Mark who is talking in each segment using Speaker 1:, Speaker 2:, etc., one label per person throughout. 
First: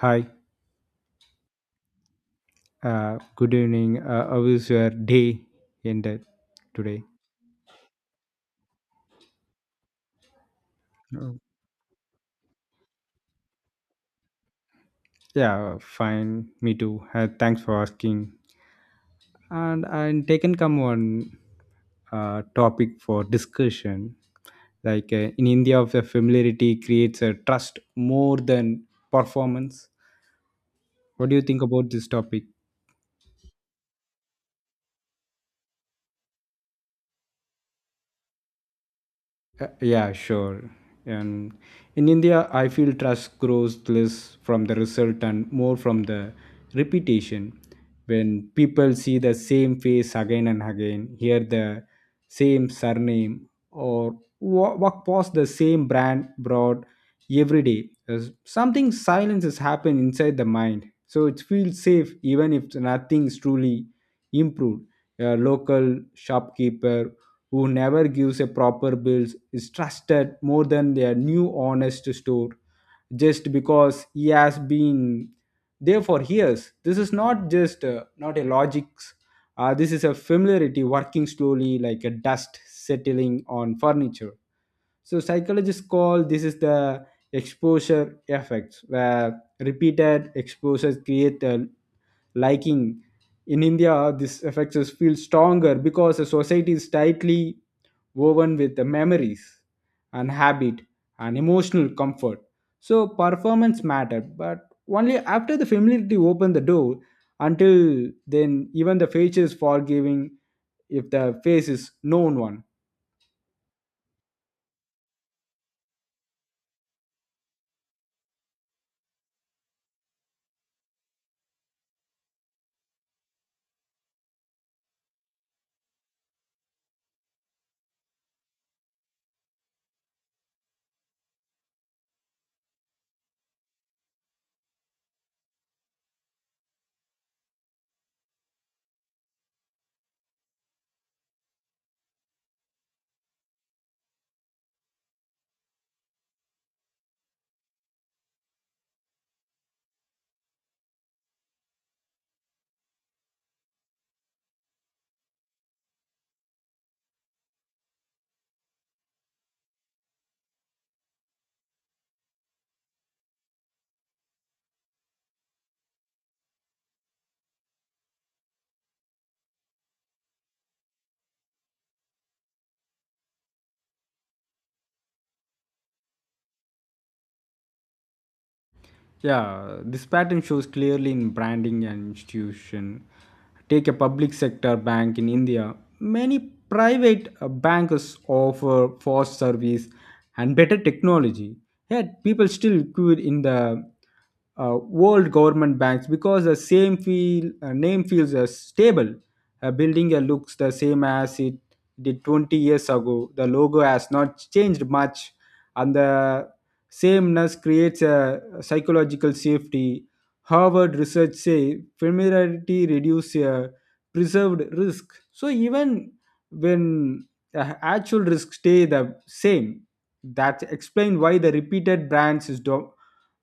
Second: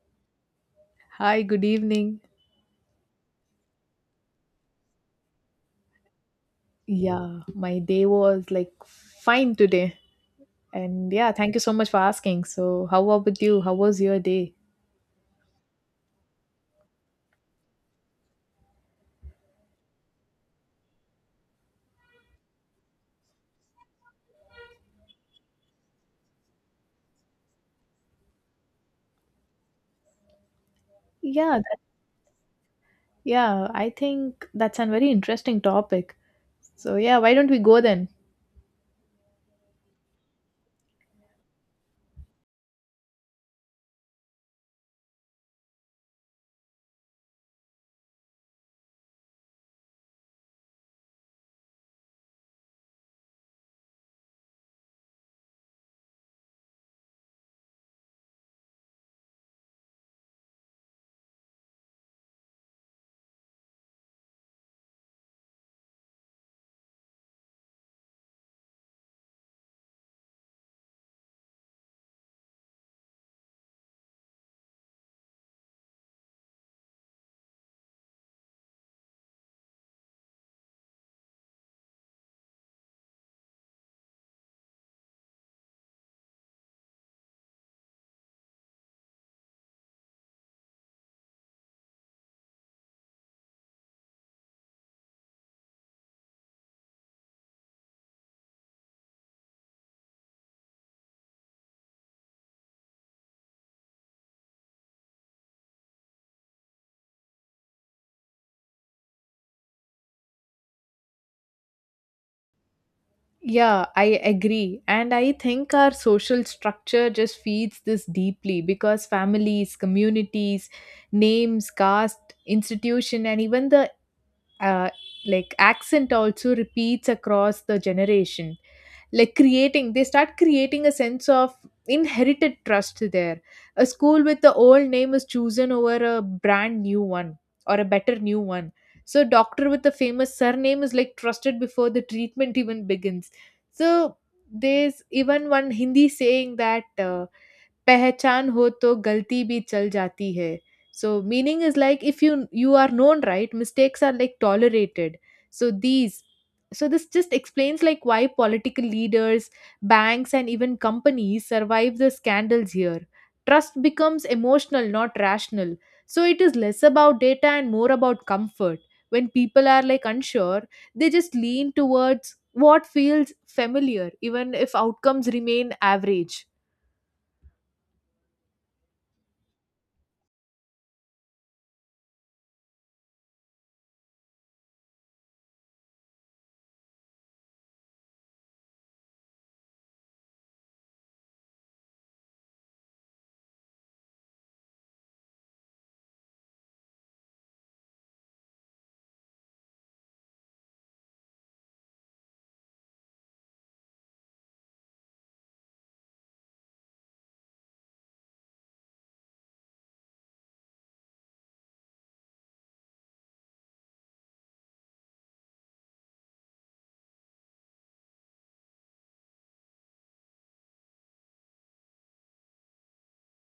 Speaker 1: Hi,
Speaker 2: Hi, good evening.
Speaker 1: good evening. How is your day ended today?
Speaker 2: Yeah, my day was like fine today. And yeah,
Speaker 1: Oh.
Speaker 2: thank you so much for asking. So, how about you? How was your day?
Speaker 1: Yeah, fine. Me too. Thanks for asking. And I'm taken come on topic for discussion. Like in India, the familiarity creates a trust more than performance. What do you
Speaker 2: Yeah,
Speaker 1: think about this topic?
Speaker 2: yeah, I think that's a very interesting topic. So, yeah, why don't we go then?
Speaker 1: Yeah, sure. And in India, I feel trust grows less from the result and more from the repetition. When people see the same face again and again, hear the same surname, or walk past the same brand broad every day, there's something silence has happened inside the mind. So it feels safe even if nothing's truly improved. A local shopkeeper who never gives a proper bills is trusted more than their new honest store just because he has been there for years. This is not just not a logics. This is a familiarity working slowly like a dust settling on furniture. So psychologists call this is the exposure effects, where repeated exposures create a liking. In India, this effects is feel stronger because the society is tightly woven with the memories and habit and emotional comfort. So performance mattered, but only after the familiarity opened the door. Until then, even the face is forgiving if the face is known one.
Speaker 2: Yeah, I agree. And I think our social structure just feeds this deeply because families, communities, names, caste, institution, and even the uh, like accent also repeats across the generation, like creating they start creating a sense of inherited trust there. A school with the old name is chosen over a brand new one or a better new one. So a doctor with a famous surname is like trusted before the treatment even begins. So there's even one Hindi saying that पहचान हो तो गलती भी चल जाती है. So meaning is like if you are known, right? Mistakes are like tolerated. So these so this just explains like why political leaders, banks and even companies survive the scandals here. Trust becomes emotional, not rational. So it is less about data and more about comfort. When people are like unsure, they just lean towards what feels familiar, even if outcomes remain average.
Speaker 1: Yeah, this pattern shows clearly in branding and institution. Take a public sector bank in India. Many private banks offer fast service and better technology. Yet people still queue in the world government banks because the same feel name feels stable. A building looks the same as it did 20 years ago. The logo has not changed much, and the sameness creates a psychological safety. Harvard research say familiarity reduces a preserved risk. So even when the actual risks stay the same, that explains why the repeated brands is do-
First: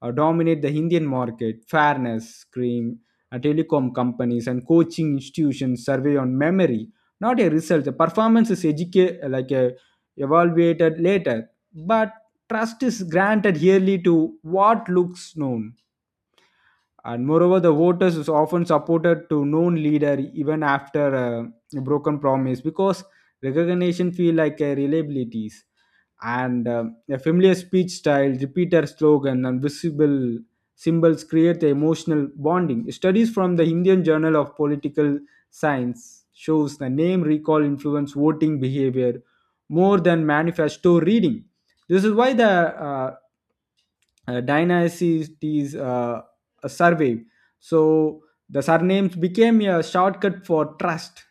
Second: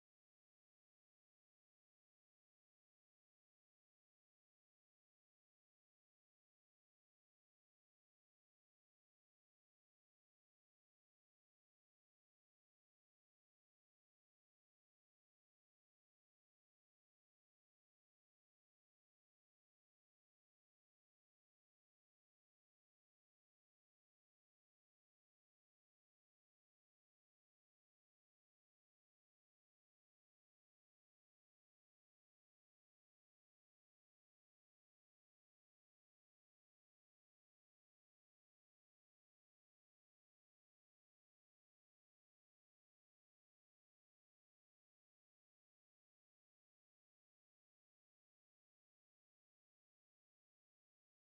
Speaker 1: uh, dominate the Indian market. Fairness, cream, telecom companies and coaching institutions survey on memory, not a result. The performance is educated like a evaluated later, but trust is granted yearly to what looks known. And moreover, the voters is often supported to known leader even after a broken promise because recognition feel like a reliabilities and a familiar speech style, repeated slogan, and visible symbols create the emotional bonding. Studies from the Indian Journal of Political Science shows the name recall influence voting behavior more than manifesto reading. This is why the dynasties a survey. So the surnames became a shortcut for trust,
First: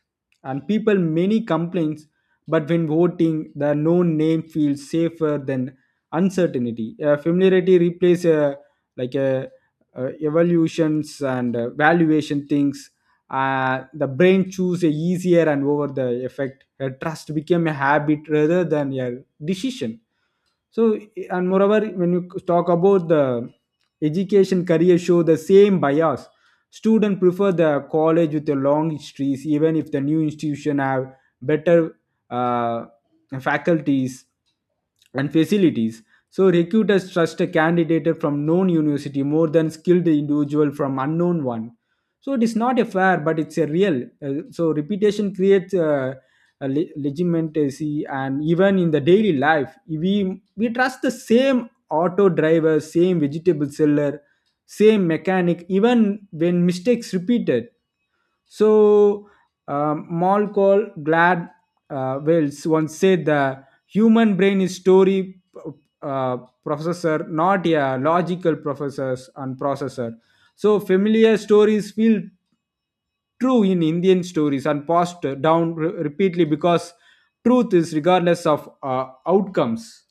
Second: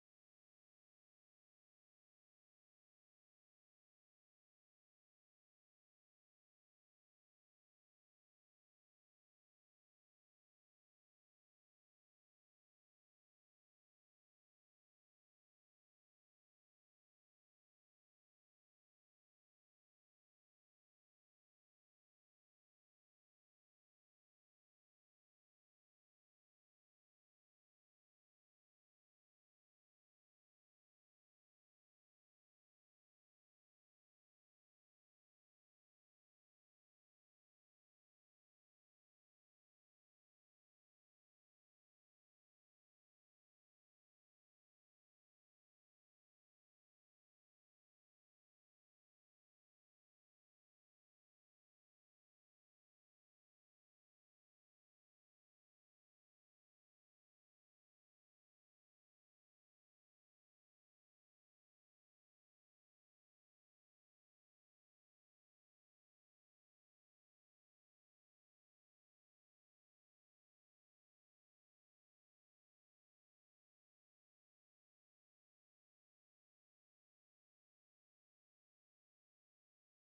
Speaker 1: and people many complaints. But when voting, the known name feels safer than uncertainty. Familiarity replaces like uh, evaluations and valuation things. The brain choose a easier and over the effect. Trust became a habit rather than a decision. So and moreover when you talk about the education career show the same bias, students prefer the college with the long histories even if the new institution have better uh, faculties and facilities. So recruiters trust a candidate from known university more than skilled individual from unknown one. So it is not a fair, but it's a real so reputation creates legitimacy, and even in the daily life we trust the same auto driver, same vegetable seller, same mechanic even when mistakes repeated. So, Mall called Glad Wells once said the human brain is story uh, processor, not a logical processors and processor. So, familiar stories feel true in Indian stories and passed down repeatedly because truth is regardless of outcomes.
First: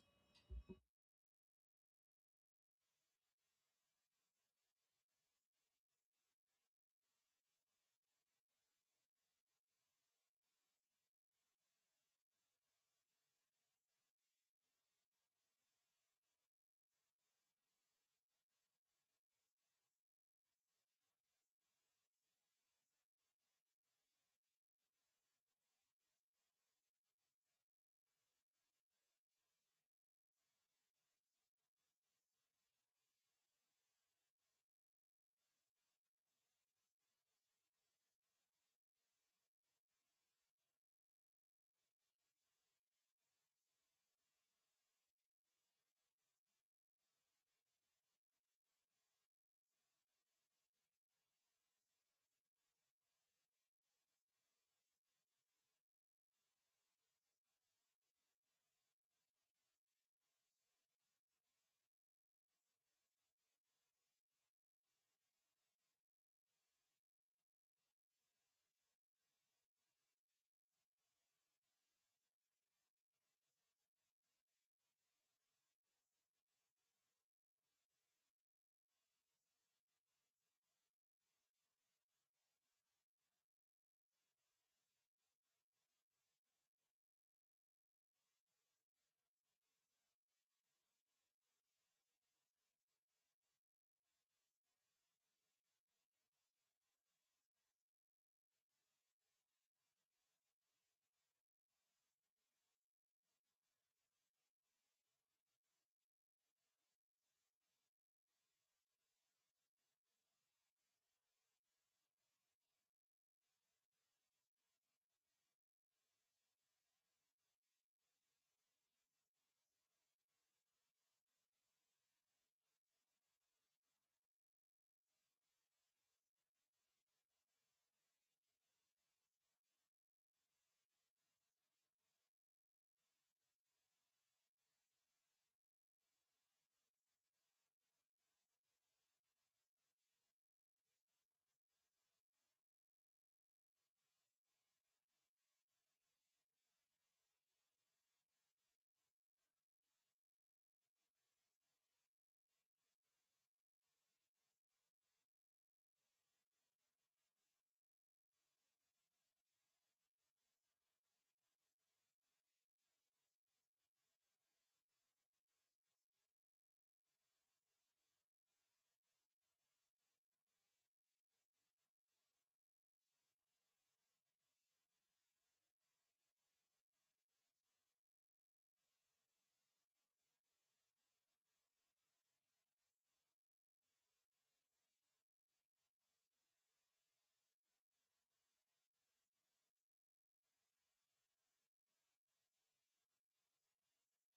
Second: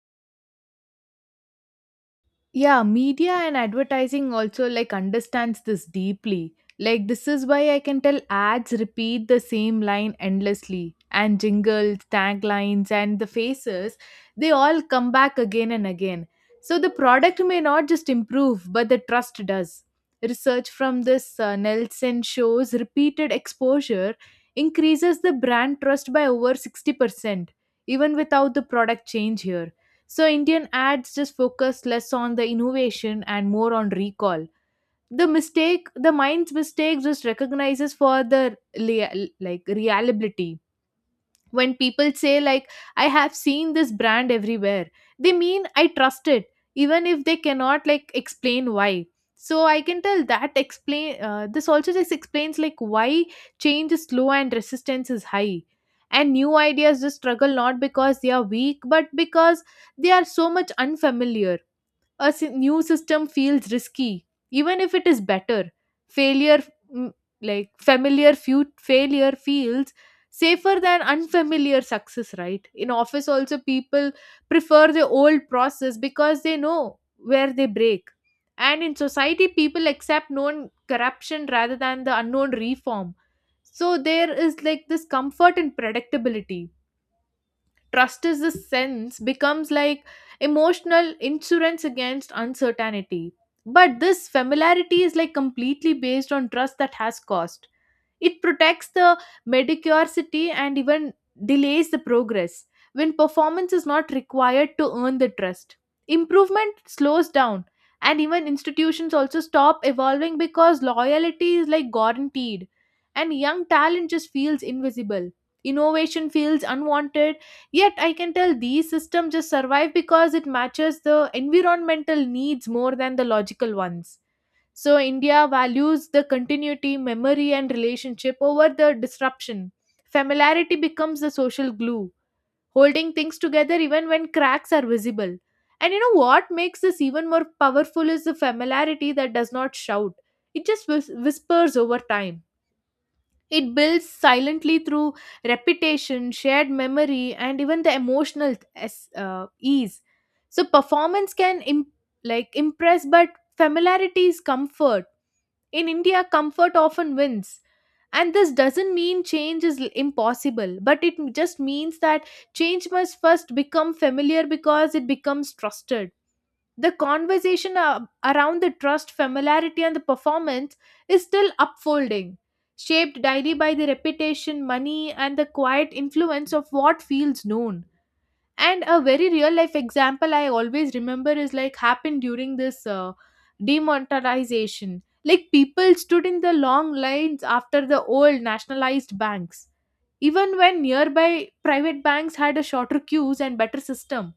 Speaker 2: Yeah, media and advertising also like understands this deeply. Like this is why I can tell ads repeat the same line endlessly, and jingles, taglines and the faces, they all come back again and again. So the product may not just improve, but the trust does. Research from this Nelson shows repeated exposure increases the brand trust by over 60% even without the product change here. So Indian ads just focus less on the innovation and more on recall. The mistake, the mind's mistake, just recognizes for the like reliability. When people say, like, I have seen this brand everywhere, they mean I trust it, even if they cannot, like, explain why. So I can tell that explain this also just explains like why change is slow and resistance is high, and new ideas just struggle not because they are weak but because they are so much unfamiliar. A new system feels risky, even if it is better. Failure, mm, like familiar few failure, feels safer than unfamiliar success. Right in office, also, people prefer the old process because they know where they break. And in society, people accept known corruption rather than the unknown reform. So there is like this comfort and predictability. Trust is the sense becomes like emotional insurance against uncertainty, but this familiarity is like completely based on trust that has cost. It protects the medicosity and even delays the progress when performance is not required to earn the trust. Improvement slows down, and even institutions also stop evolving because loyalty is like guaranteed, and young talent just feels invisible. Innovation feels unwanted, yet I can tell these systems just survive because it matches the environmental needs more than the logical ones. So, India values the continuity, memory, and relationship over the disruption. Familiarity becomes the social glue, holding things together even when cracks are visible. And you know what makes this even more powerful is the familiarity that does not shout, it just whispers over time. It builds silently through repetition, shared memory, and even the emotional ease. So, performance can like impress, but familiarity is comfort. In India, comfort often wins. And this doesn't mean change is impossible, but it just means that change must first become familiar because it becomes trusted. The conversation around the trust, familiarity, and the performance is still upfolding, shaped daily by the reputation, money, and the quiet influence of what feels known. And a very real life example I always remember is like happened during this demonetization. Like people stood in the long lines after the old nationalized banks even when nearby private banks had a shorter queues and better system.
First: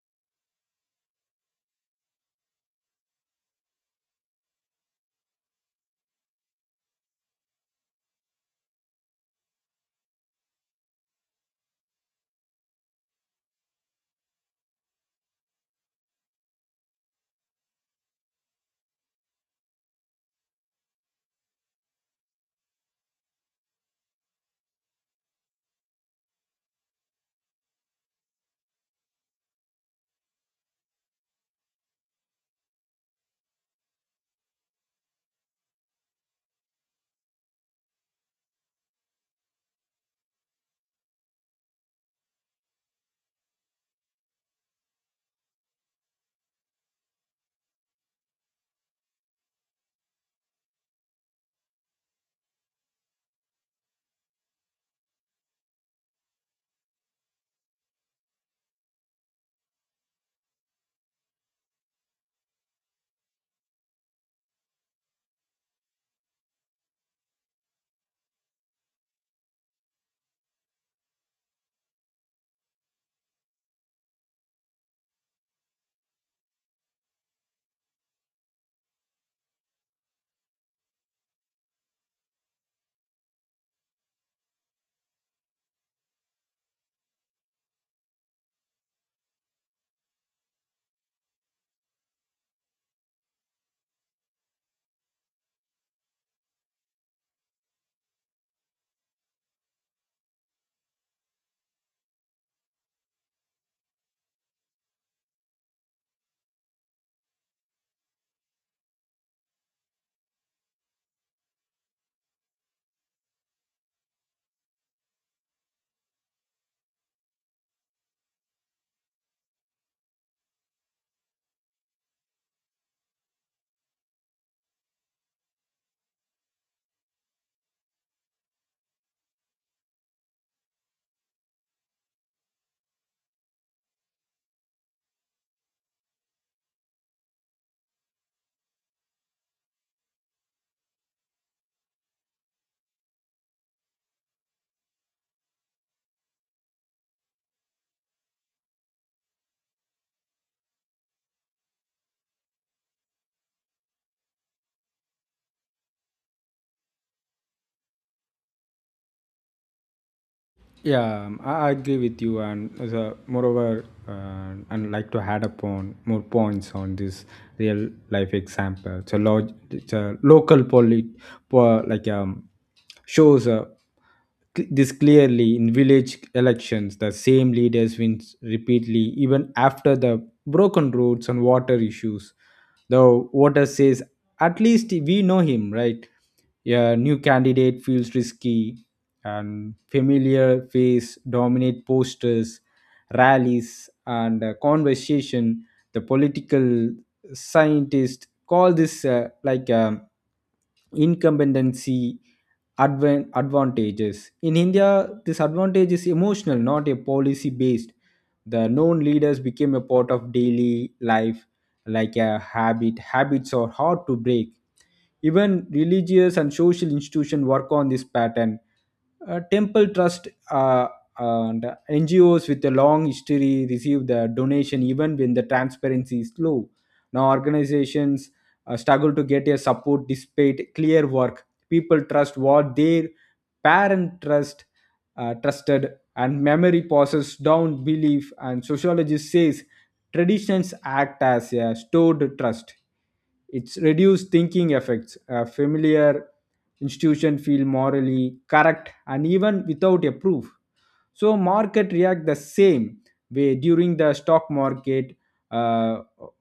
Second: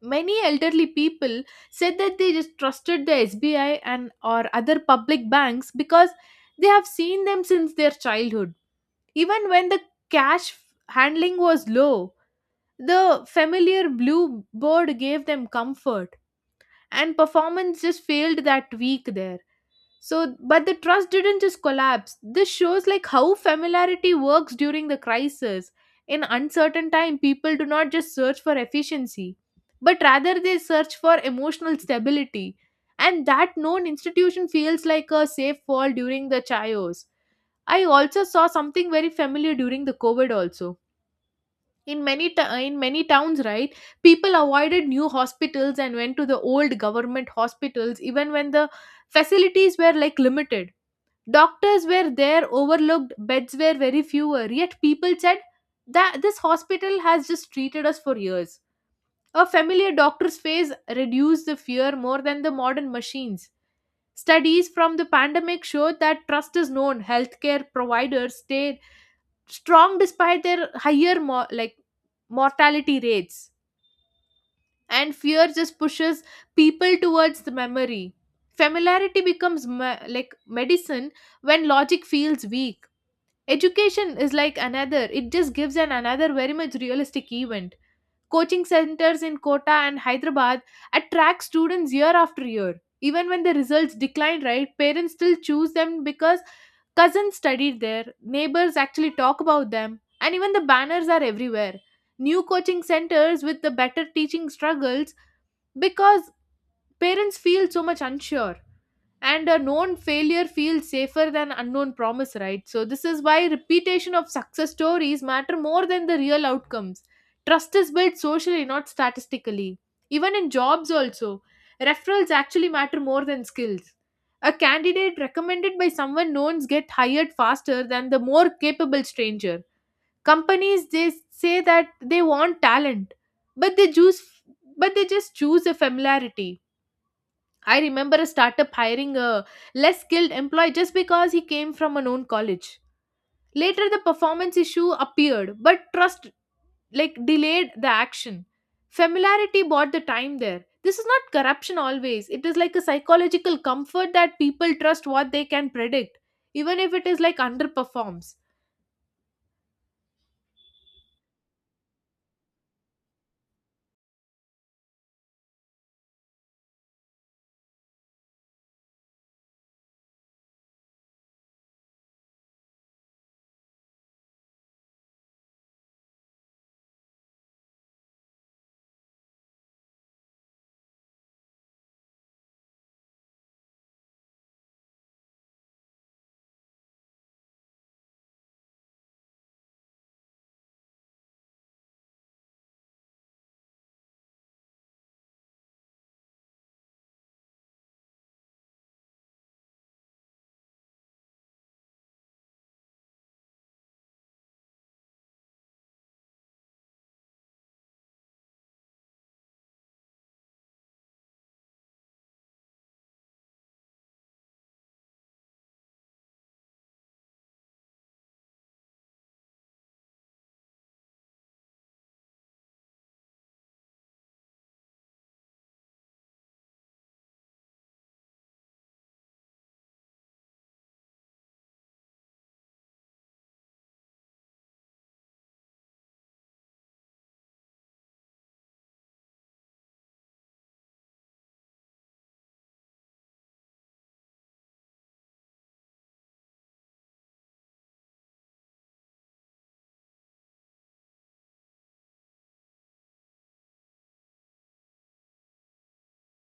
Speaker 2: Many elderly people said that they just trusted the SBI and or other public banks because they have seen them since their childhood, even when the cash handling was low. The familiar blue bird gave them comfort, and performance just failed that week there. So, but the trust didn't just collapse. This shows like how familiarity works during the crisis. In uncertain time, people do not just search for efficiency, but rather they search for emotional stability. And that known institution feels like a safe fall during the chaos. I also saw something very familiar during the COVID also, in many in many towns, right? People avoided new hospitals and went to the old government hospitals even when the facilities were like limited, doctors were there overlooked, beds were very fewer, yet people said that this hospital has just treated us for years. A familiar doctor's face reduced the fear more than the modern machines. Studies from the pandemic showed that trust is known healthcare providers stay strong despite their higher like mortality rates, and fear just pushes people towards the memory. Familiarity becomes like medicine when logic feels weak. Education is like another, it just gives an another very much realistic event. Coaching centers in Kota and Hyderabad attract students year after year. Even when the results decline, right, parents still choose them because cousins studied there, neighbors actually talk about them, and even the banners are everywhere. New coaching centers with the better teaching struggles because parents feel so much unsure, and a known failure feels safer than unknown promise, right? So this is why repetition of success stories matter more than the real outcomes. Trust is built socially, not statistically. Even in jobs also, referrals actually matter more than skills. A candidate recommended by someone known get hired faster than the more capable stranger. Companies, they say that they want talent, but they just choose a familiarity. I remember a startup hiring a less skilled employee just because he came from a known college. Later, the performance issue appeared, but trust like delayed the action. Familiarity bought the time there. This is not corruption always. It is like a psychological comfort that people trust what they can predict, even if it is like underperforms.
Speaker 1: Yeah, um, I agree with you, and as a, moreover, and like to add upon more points on this real life example. It's a, it's a local polit, po- like shows this clearly in village elections. The same leaders wins repeatedly, even after the broken roads and water issues. The voter says at least we know him, right? A new candidate feels risky, and familiar face dominate posters, rallies, and conversation. The political scientists call this incompetency advantages. In India, this advantage is emotional, not a policy based. The known leaders became a part of daily life like a habit. Habits are hard to break. Even religious and social institutions work on this pattern. Temple trust and NGOs with a long history receive the donation even when the transparency is low. Now, organizations struggle to get a support despite clear work. People trust what their parent trusted, and memory passes down belief. And sociologist says traditions act as a stored trust. It's reduced thinking effects. A familiar institution feel morally correct and even without a proof. So market react the same way during the stock market uh,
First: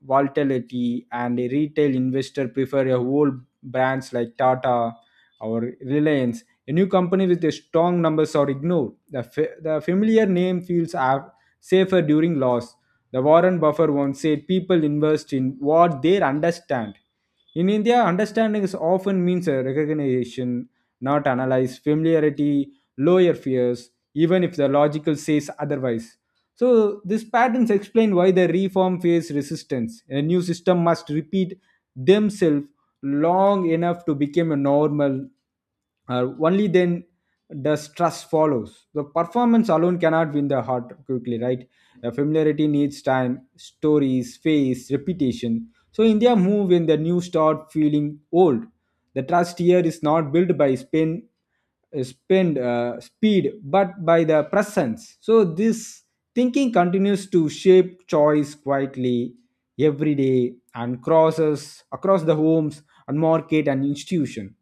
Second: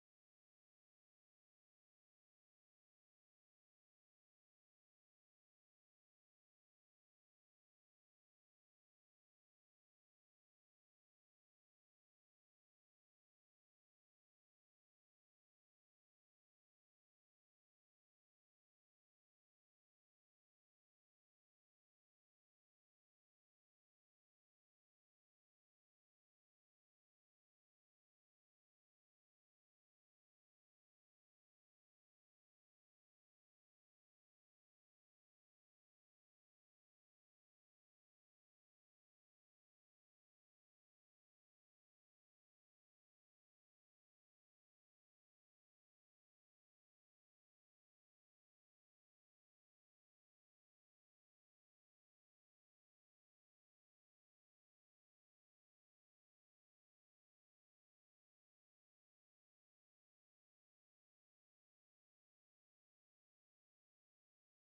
Speaker 1: volatility, and a retail investor prefer a whole brands like Tata or Reliance. A new company with a strong numbers are ignored. The the familiar name feels safer during loss. The Warren Buffett once said people invest in what they understand. In India, understanding is often means a recognition, not analyze, familiarity, lower fears, even if the logical says otherwise. So these patterns explain why the reform face resistance. A new system must repeat themselves long enough to become a normal. Only then does trust follows. The performance alone cannot win the heart quickly, right? Familiarity needs time, stories, face, reputation. So India move when the new start feeling old. The trust here is not built by spin spend speed but by the presence. So this thinking continues to shape choice quietly every day and crosses across the homes and market and institution.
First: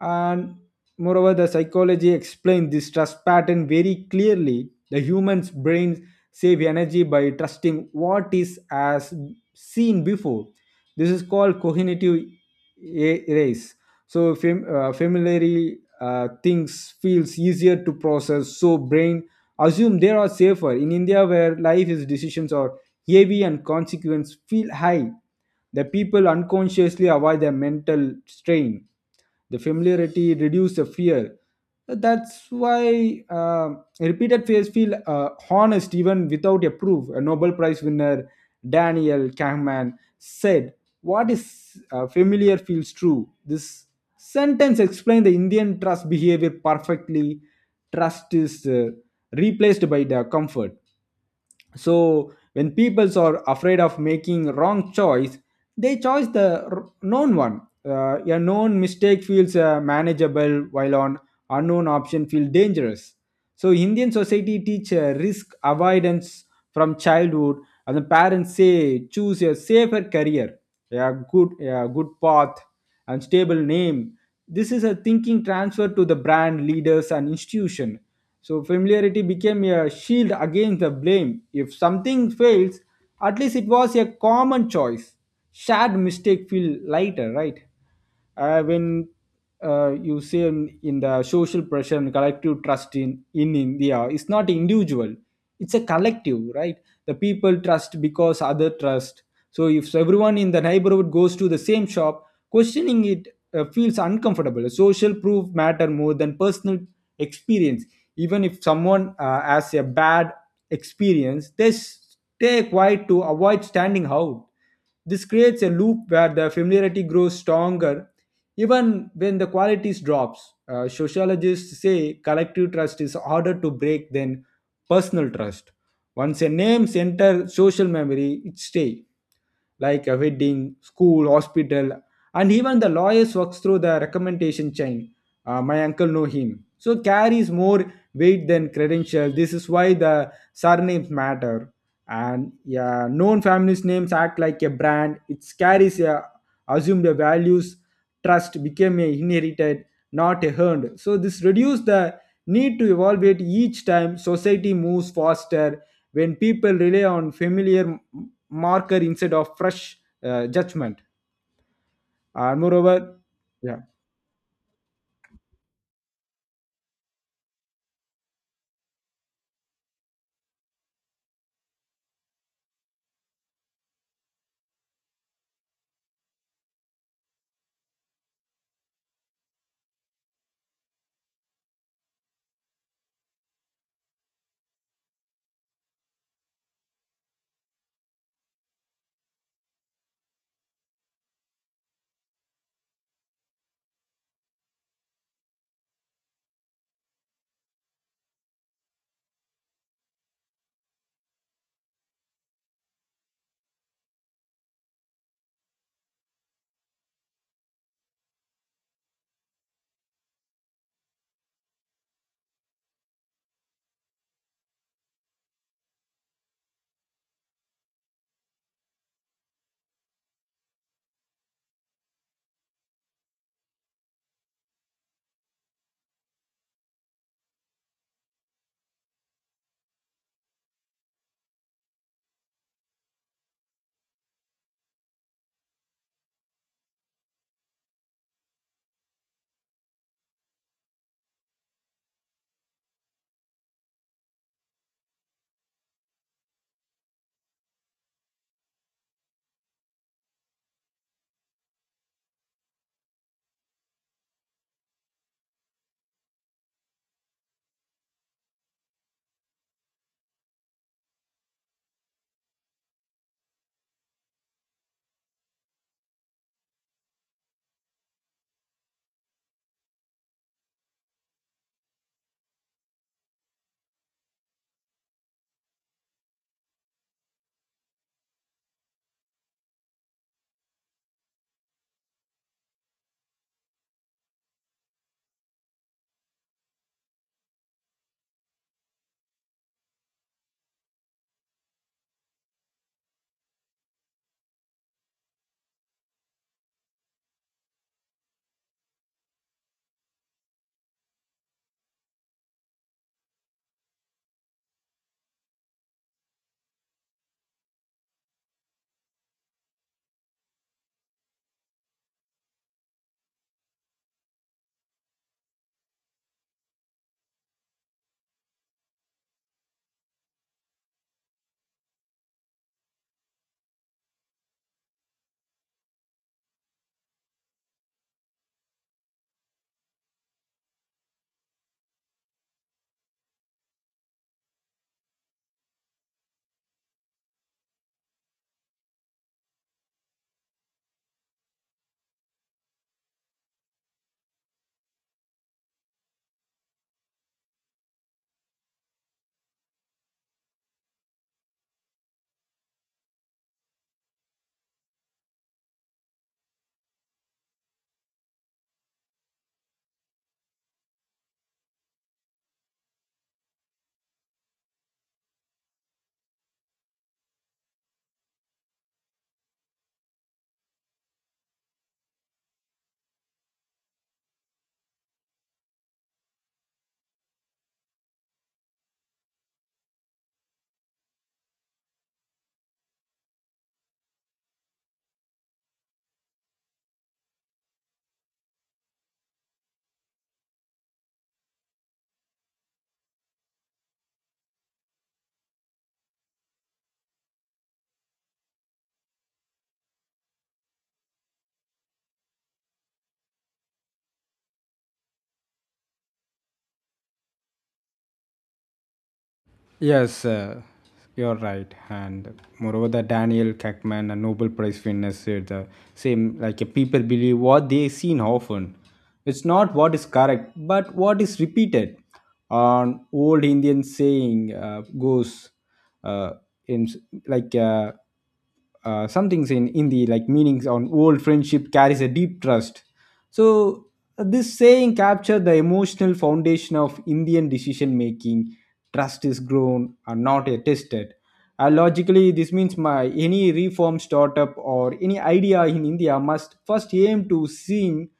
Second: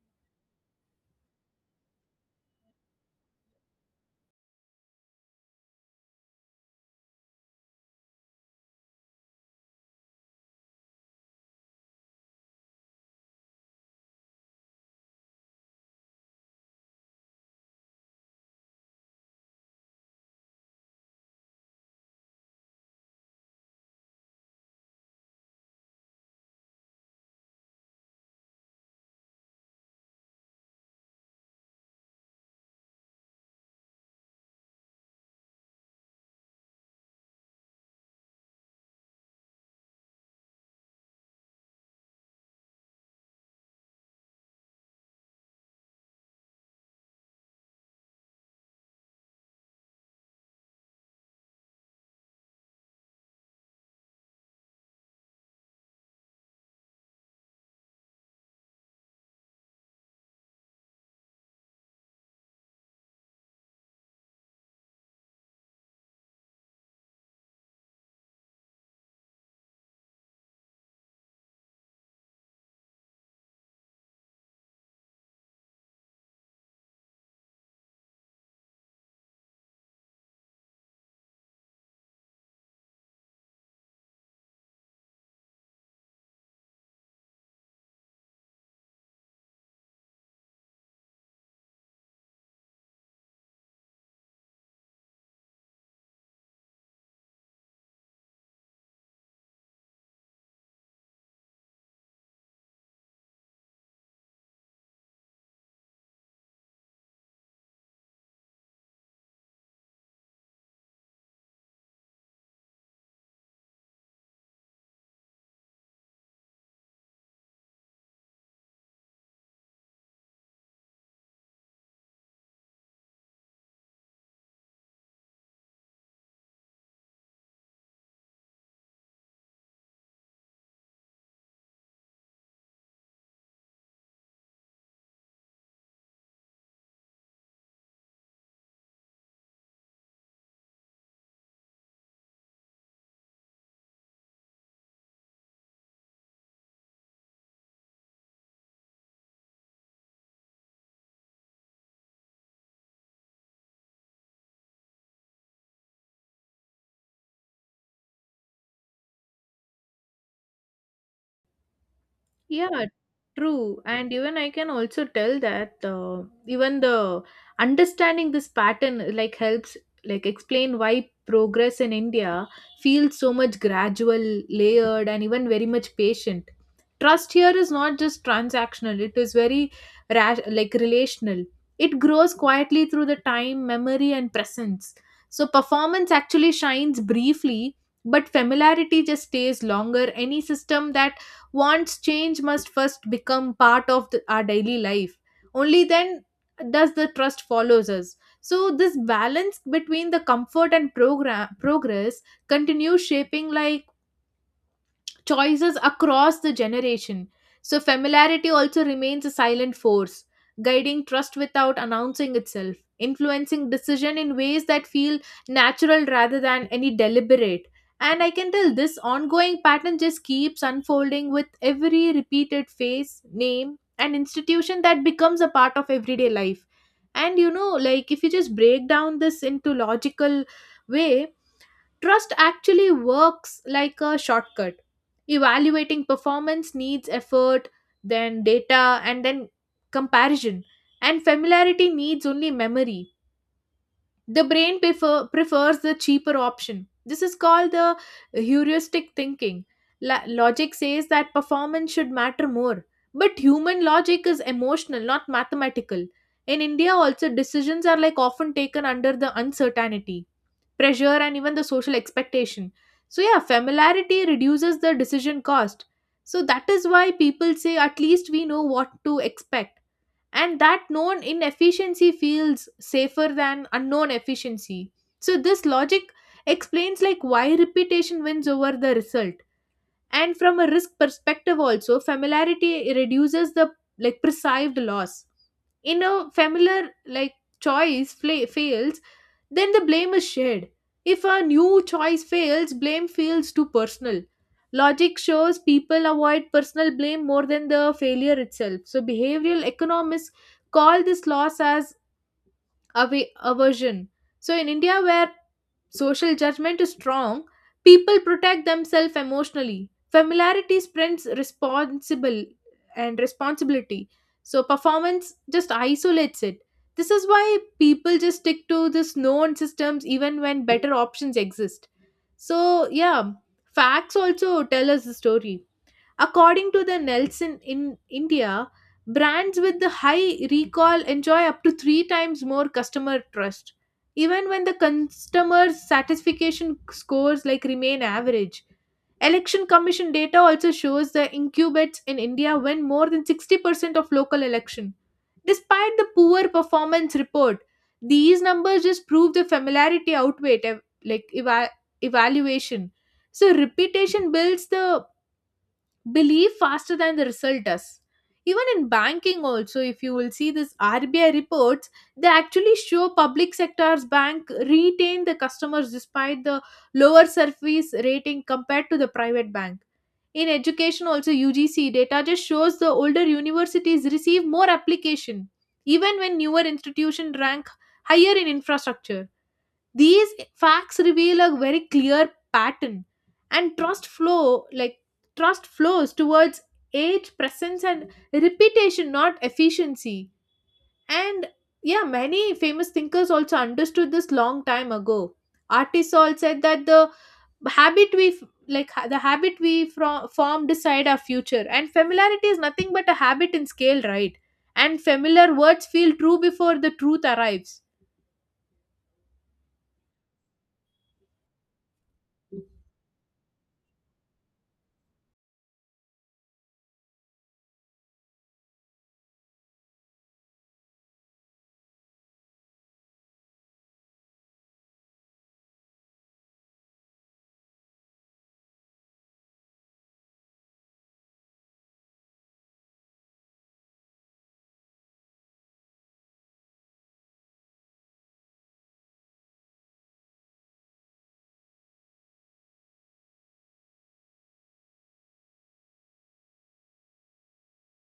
Speaker 1: And moreover, the psychology explains this trust pattern very clearly. The human's brains save energy by trusting what is as seen before. This is called cognitive erase. So familiarly things feels easier to process, so brain assume they are safer. In India, where life is decisions are heavy and consequence feel high, the people unconsciously avoid their mental strain. The familiarity reduces the fear. That's why repeated face feel honest even without a proof. A Nobel Prize winner, Daniel Kahneman, said, what is familiar feels true. This sentence explains the Indian trust behavior perfectly. Trust is replaced by the comfort. So when peoples are afraid of making wrong choice, they choose the known one. A known mistake feels manageable, while an unknown option feels dangerous. So Indian society teach risk avoidance from childhood, and the parents say choose a safer career, a good path and stable name. This is a thinking transfer to the brand, leaders, and institution. So familiarity became a shield against the blame. If something fails, at least it was a common choice. Shared mistake feel lighter, right? When you see in the social pressure and collective trust in India, it's not individual, it's a collective, right? The people trust because other trust. So if everyone in the neighborhood goes to the same shop, questioning it feels uncomfortable. Social proof matter more than personal experience. Even if someone has a bad experience, they stay quiet to avoid standing out. This creates a loop where the familiarity grows stronger even when the qualities drops. Sociologists say collective trust is harder to break than personal trust. Once a name enter social memory, it stays, like a wedding, school, hospital, and even the lawyers works through the recommendation chain. My uncle know him. So carries more weight than credential. This is why the surnames matter, and yeah, known families names act like a brand. It carries a assumed values. Trust became a inherited, not a earned. So this reduced the need to evaluate each time. Society moves faster when people rely on familiar marker instead of fresh judgment. And
Speaker 2: Yeah,
Speaker 1: moreover,
Speaker 2: true.
Speaker 1: yeah.
Speaker 2: And even I can also tell that even the understanding this pattern like helps like explain why progress in India feels so much gradual, layered, and even very much patient. Trust here is not just transactional; it is very like relational. It grows quietly through the time, memory, and presence. So performance actually shines briefly, but familiarity just stays longer. Any system that wants change must first become part of our daily life. Only then does the trust follows us. So this balance between the comfort and program progress continues shaping like choices across the generation. So, familiarity also remains a silent force, guiding trust without announcing itself, influencing decision in ways that feel natural rather than any deliberate. And I can tell this ongoing pattern just keeps unfolding with every repeated face, name, and institution that becomes a part of everyday life. And you know, like if you just break down this into logical way, trust actually works like a shortcut. Evaluating performance needs effort, then data, and then comparison. And familiarity needs only memory. The brain prefers the cheaper option. This is called the heuristic thinking. Logic says that performance should matter more. But human logic is emotional, not mathematical. In India, also, decisions are like often taken under the uncertainty pressure and even the social expectation. So yeah, familiarity reduces the decision cost. So that is why people say at least we know what to expect, and that known inefficiency feels safer than unknown efficiency. So this logic explains like why repetition wins over the result. And from a risk perspective also, familiarity reduces the like perceived loss. In a familiar like choice fails, then the blame is shared. If a new choice fails, blame feels too personal. Logic shows people avoid personal blame more than the failure itself. So behavioral economists call this loss as aversion. So, in India, where social judgment is strong, people protect themselves emotionally. Familiarity spreads responsible and responsibility. So, performance just isolates it. This is why people just stick to this known systems even when better options exist. So, yeah, facts also tell us the story. According to the Nelson, in India, brands with the high recall enjoy up to three times more customer trust, even when the customer satisfaction scores like remain average. Election Commission data also shows the incumbents in India win more than 60% of local election. Despite the poor performance report, these numbers just prove the familiarity outweighed evaluation. So reputation builds the believe faster than the result does. Even in banking, also, if you will see this RBI reports, they actually show public sector's bank retain the customers despite the lower service rating compared to the private bank. In education, also, UGC data just shows the older universities receive more application, even when newer institutions rank higher in infrastructure. These facts reveal a very clear pattern, and trust flows towards age, presence and reputation, not efficiency. And yeah, many famous thinkers also understood this long time ago. Artists all said that the habit we from form decide our future, and familiarity is nothing but a habit in scale, right? And familiar words feel true before the truth arrives.
Speaker 1: Yes, you're right. And moreover, the Daniel Kahneman, a Nobel Prize winner, said the same like people believe what they seen often. It's not what is correct, but what is repeated. An old Indian saying goes uh, in like. Some things in Hindi, like meanings on old friendship carries a deep trust. So this saying captured the emotional foundation of Indian decision making. Trust is grown and not a tested. Logically, this means my any reform startup or any idea in India must first aim to seem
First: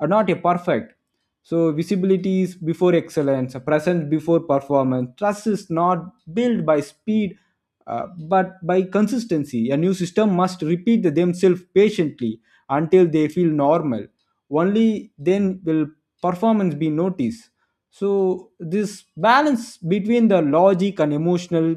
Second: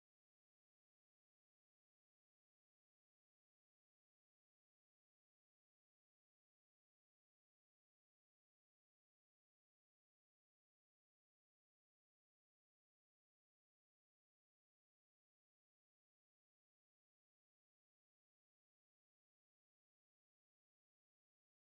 Speaker 1: not a perfect. So visibility is before excellence, present before performance. Trust is not built by speed, but by consistency. A new system must repeat themselves patiently until they feel normal. Only then will performance be noticed. So this balance between the logic and emotional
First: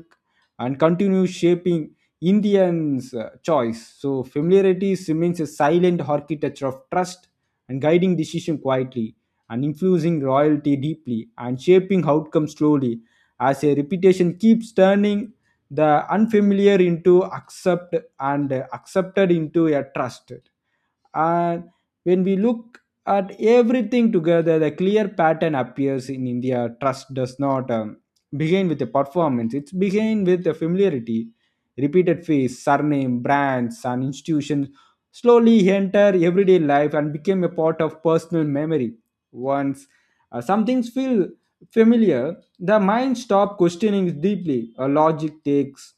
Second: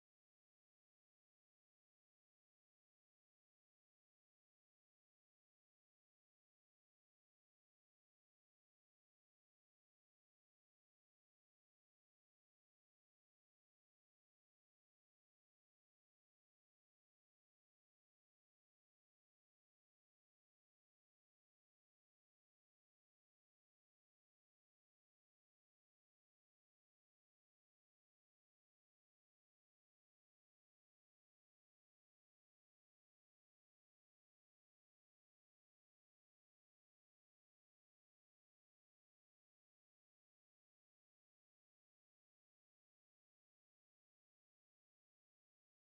Speaker 1: and continuous shaping Indians' choice. So familiarity remains a silent architecture of trust, and guiding decision quietly, and infusing royalty deeply, and shaping outcomes slowly, as a reputation keeps turning the unfamiliar into accept and accepted into a trust. And when we look at everything together, the clear pattern appears. In India, trust does not begin with a performance, it's begin with a familiarity. Repeated face, surname, brands, and institutions slowly enter everyday life and become a part of personal memory. Once some things feel familiar, the mind stops questioning deeply. Logic takes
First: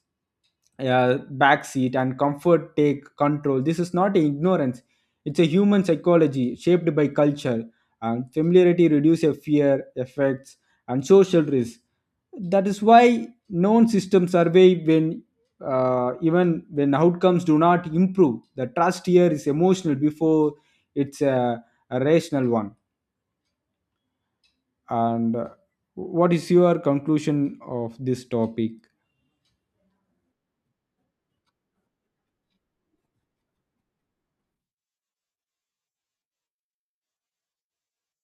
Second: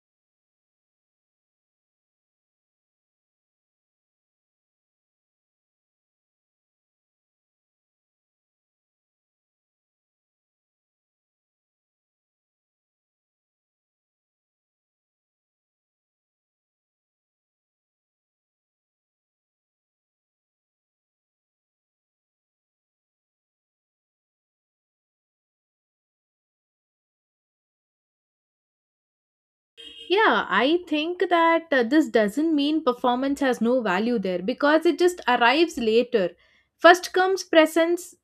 Speaker 1: backseat and comfort take control. This is not ignorance. It's a human psychology shaped by culture. And familiarity reduces fear, effects, and social risk. That is why known systems survey when even when outcomes do not improve. The trust here is emotional before it's a rational one. And what is your conclusion of this topic?
Speaker 2: Yeah, I think that this doesn't mean performance has no value there because it just arrives later. First comes presence,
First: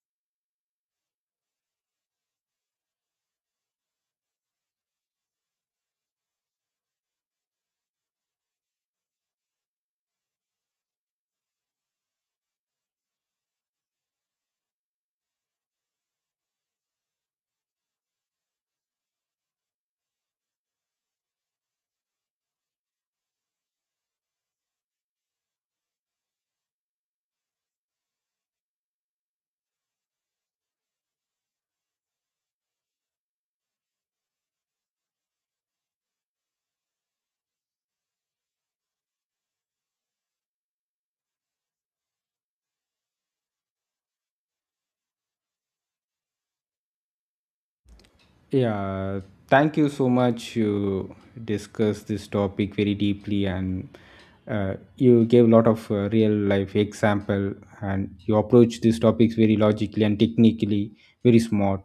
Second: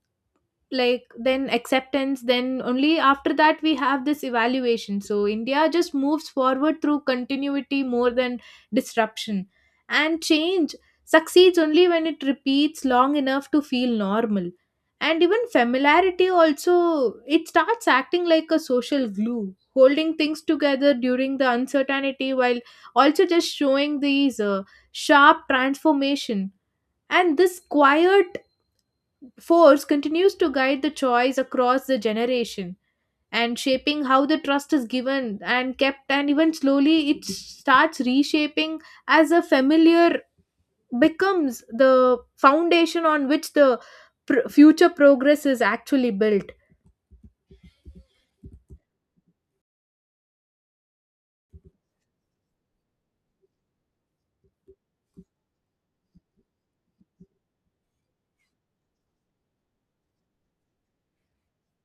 Speaker 2: like then acceptance, then only after that we have this evaluation. So India just moves forward through continuity more than disruption, and change succeeds only when it repeats long enough to feel normal. And even familiarity also, it starts acting like a social glue holding things together during the uncertainty while also just showing these sharp transformation. And this quiet force continues to guide the choice across the generation and shaping how the trust is given and kept, and even slowly it starts reshaping as a familiar becomes the foundation on which the future progress is actually built.
Speaker 1: Yeah, thank you so much. You discussed this topic very deeply, and you gave a lot of real life example, and you approach these topics very logically and technically, very smart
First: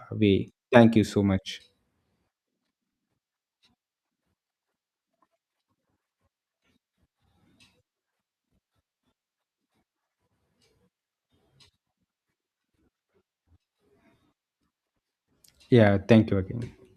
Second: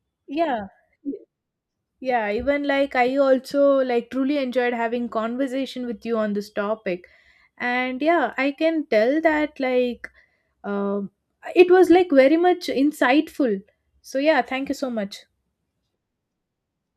Speaker 1: way.
Speaker 2: Yeah.
Speaker 1: Thank you so much.
Speaker 2: Yeah, even like I also like truly enjoyed having conversation with you on this topic. And yeah, I can tell that like um it was like very much insightful. So yeah, thank you so much.
Speaker 1: Yeah, thank you again.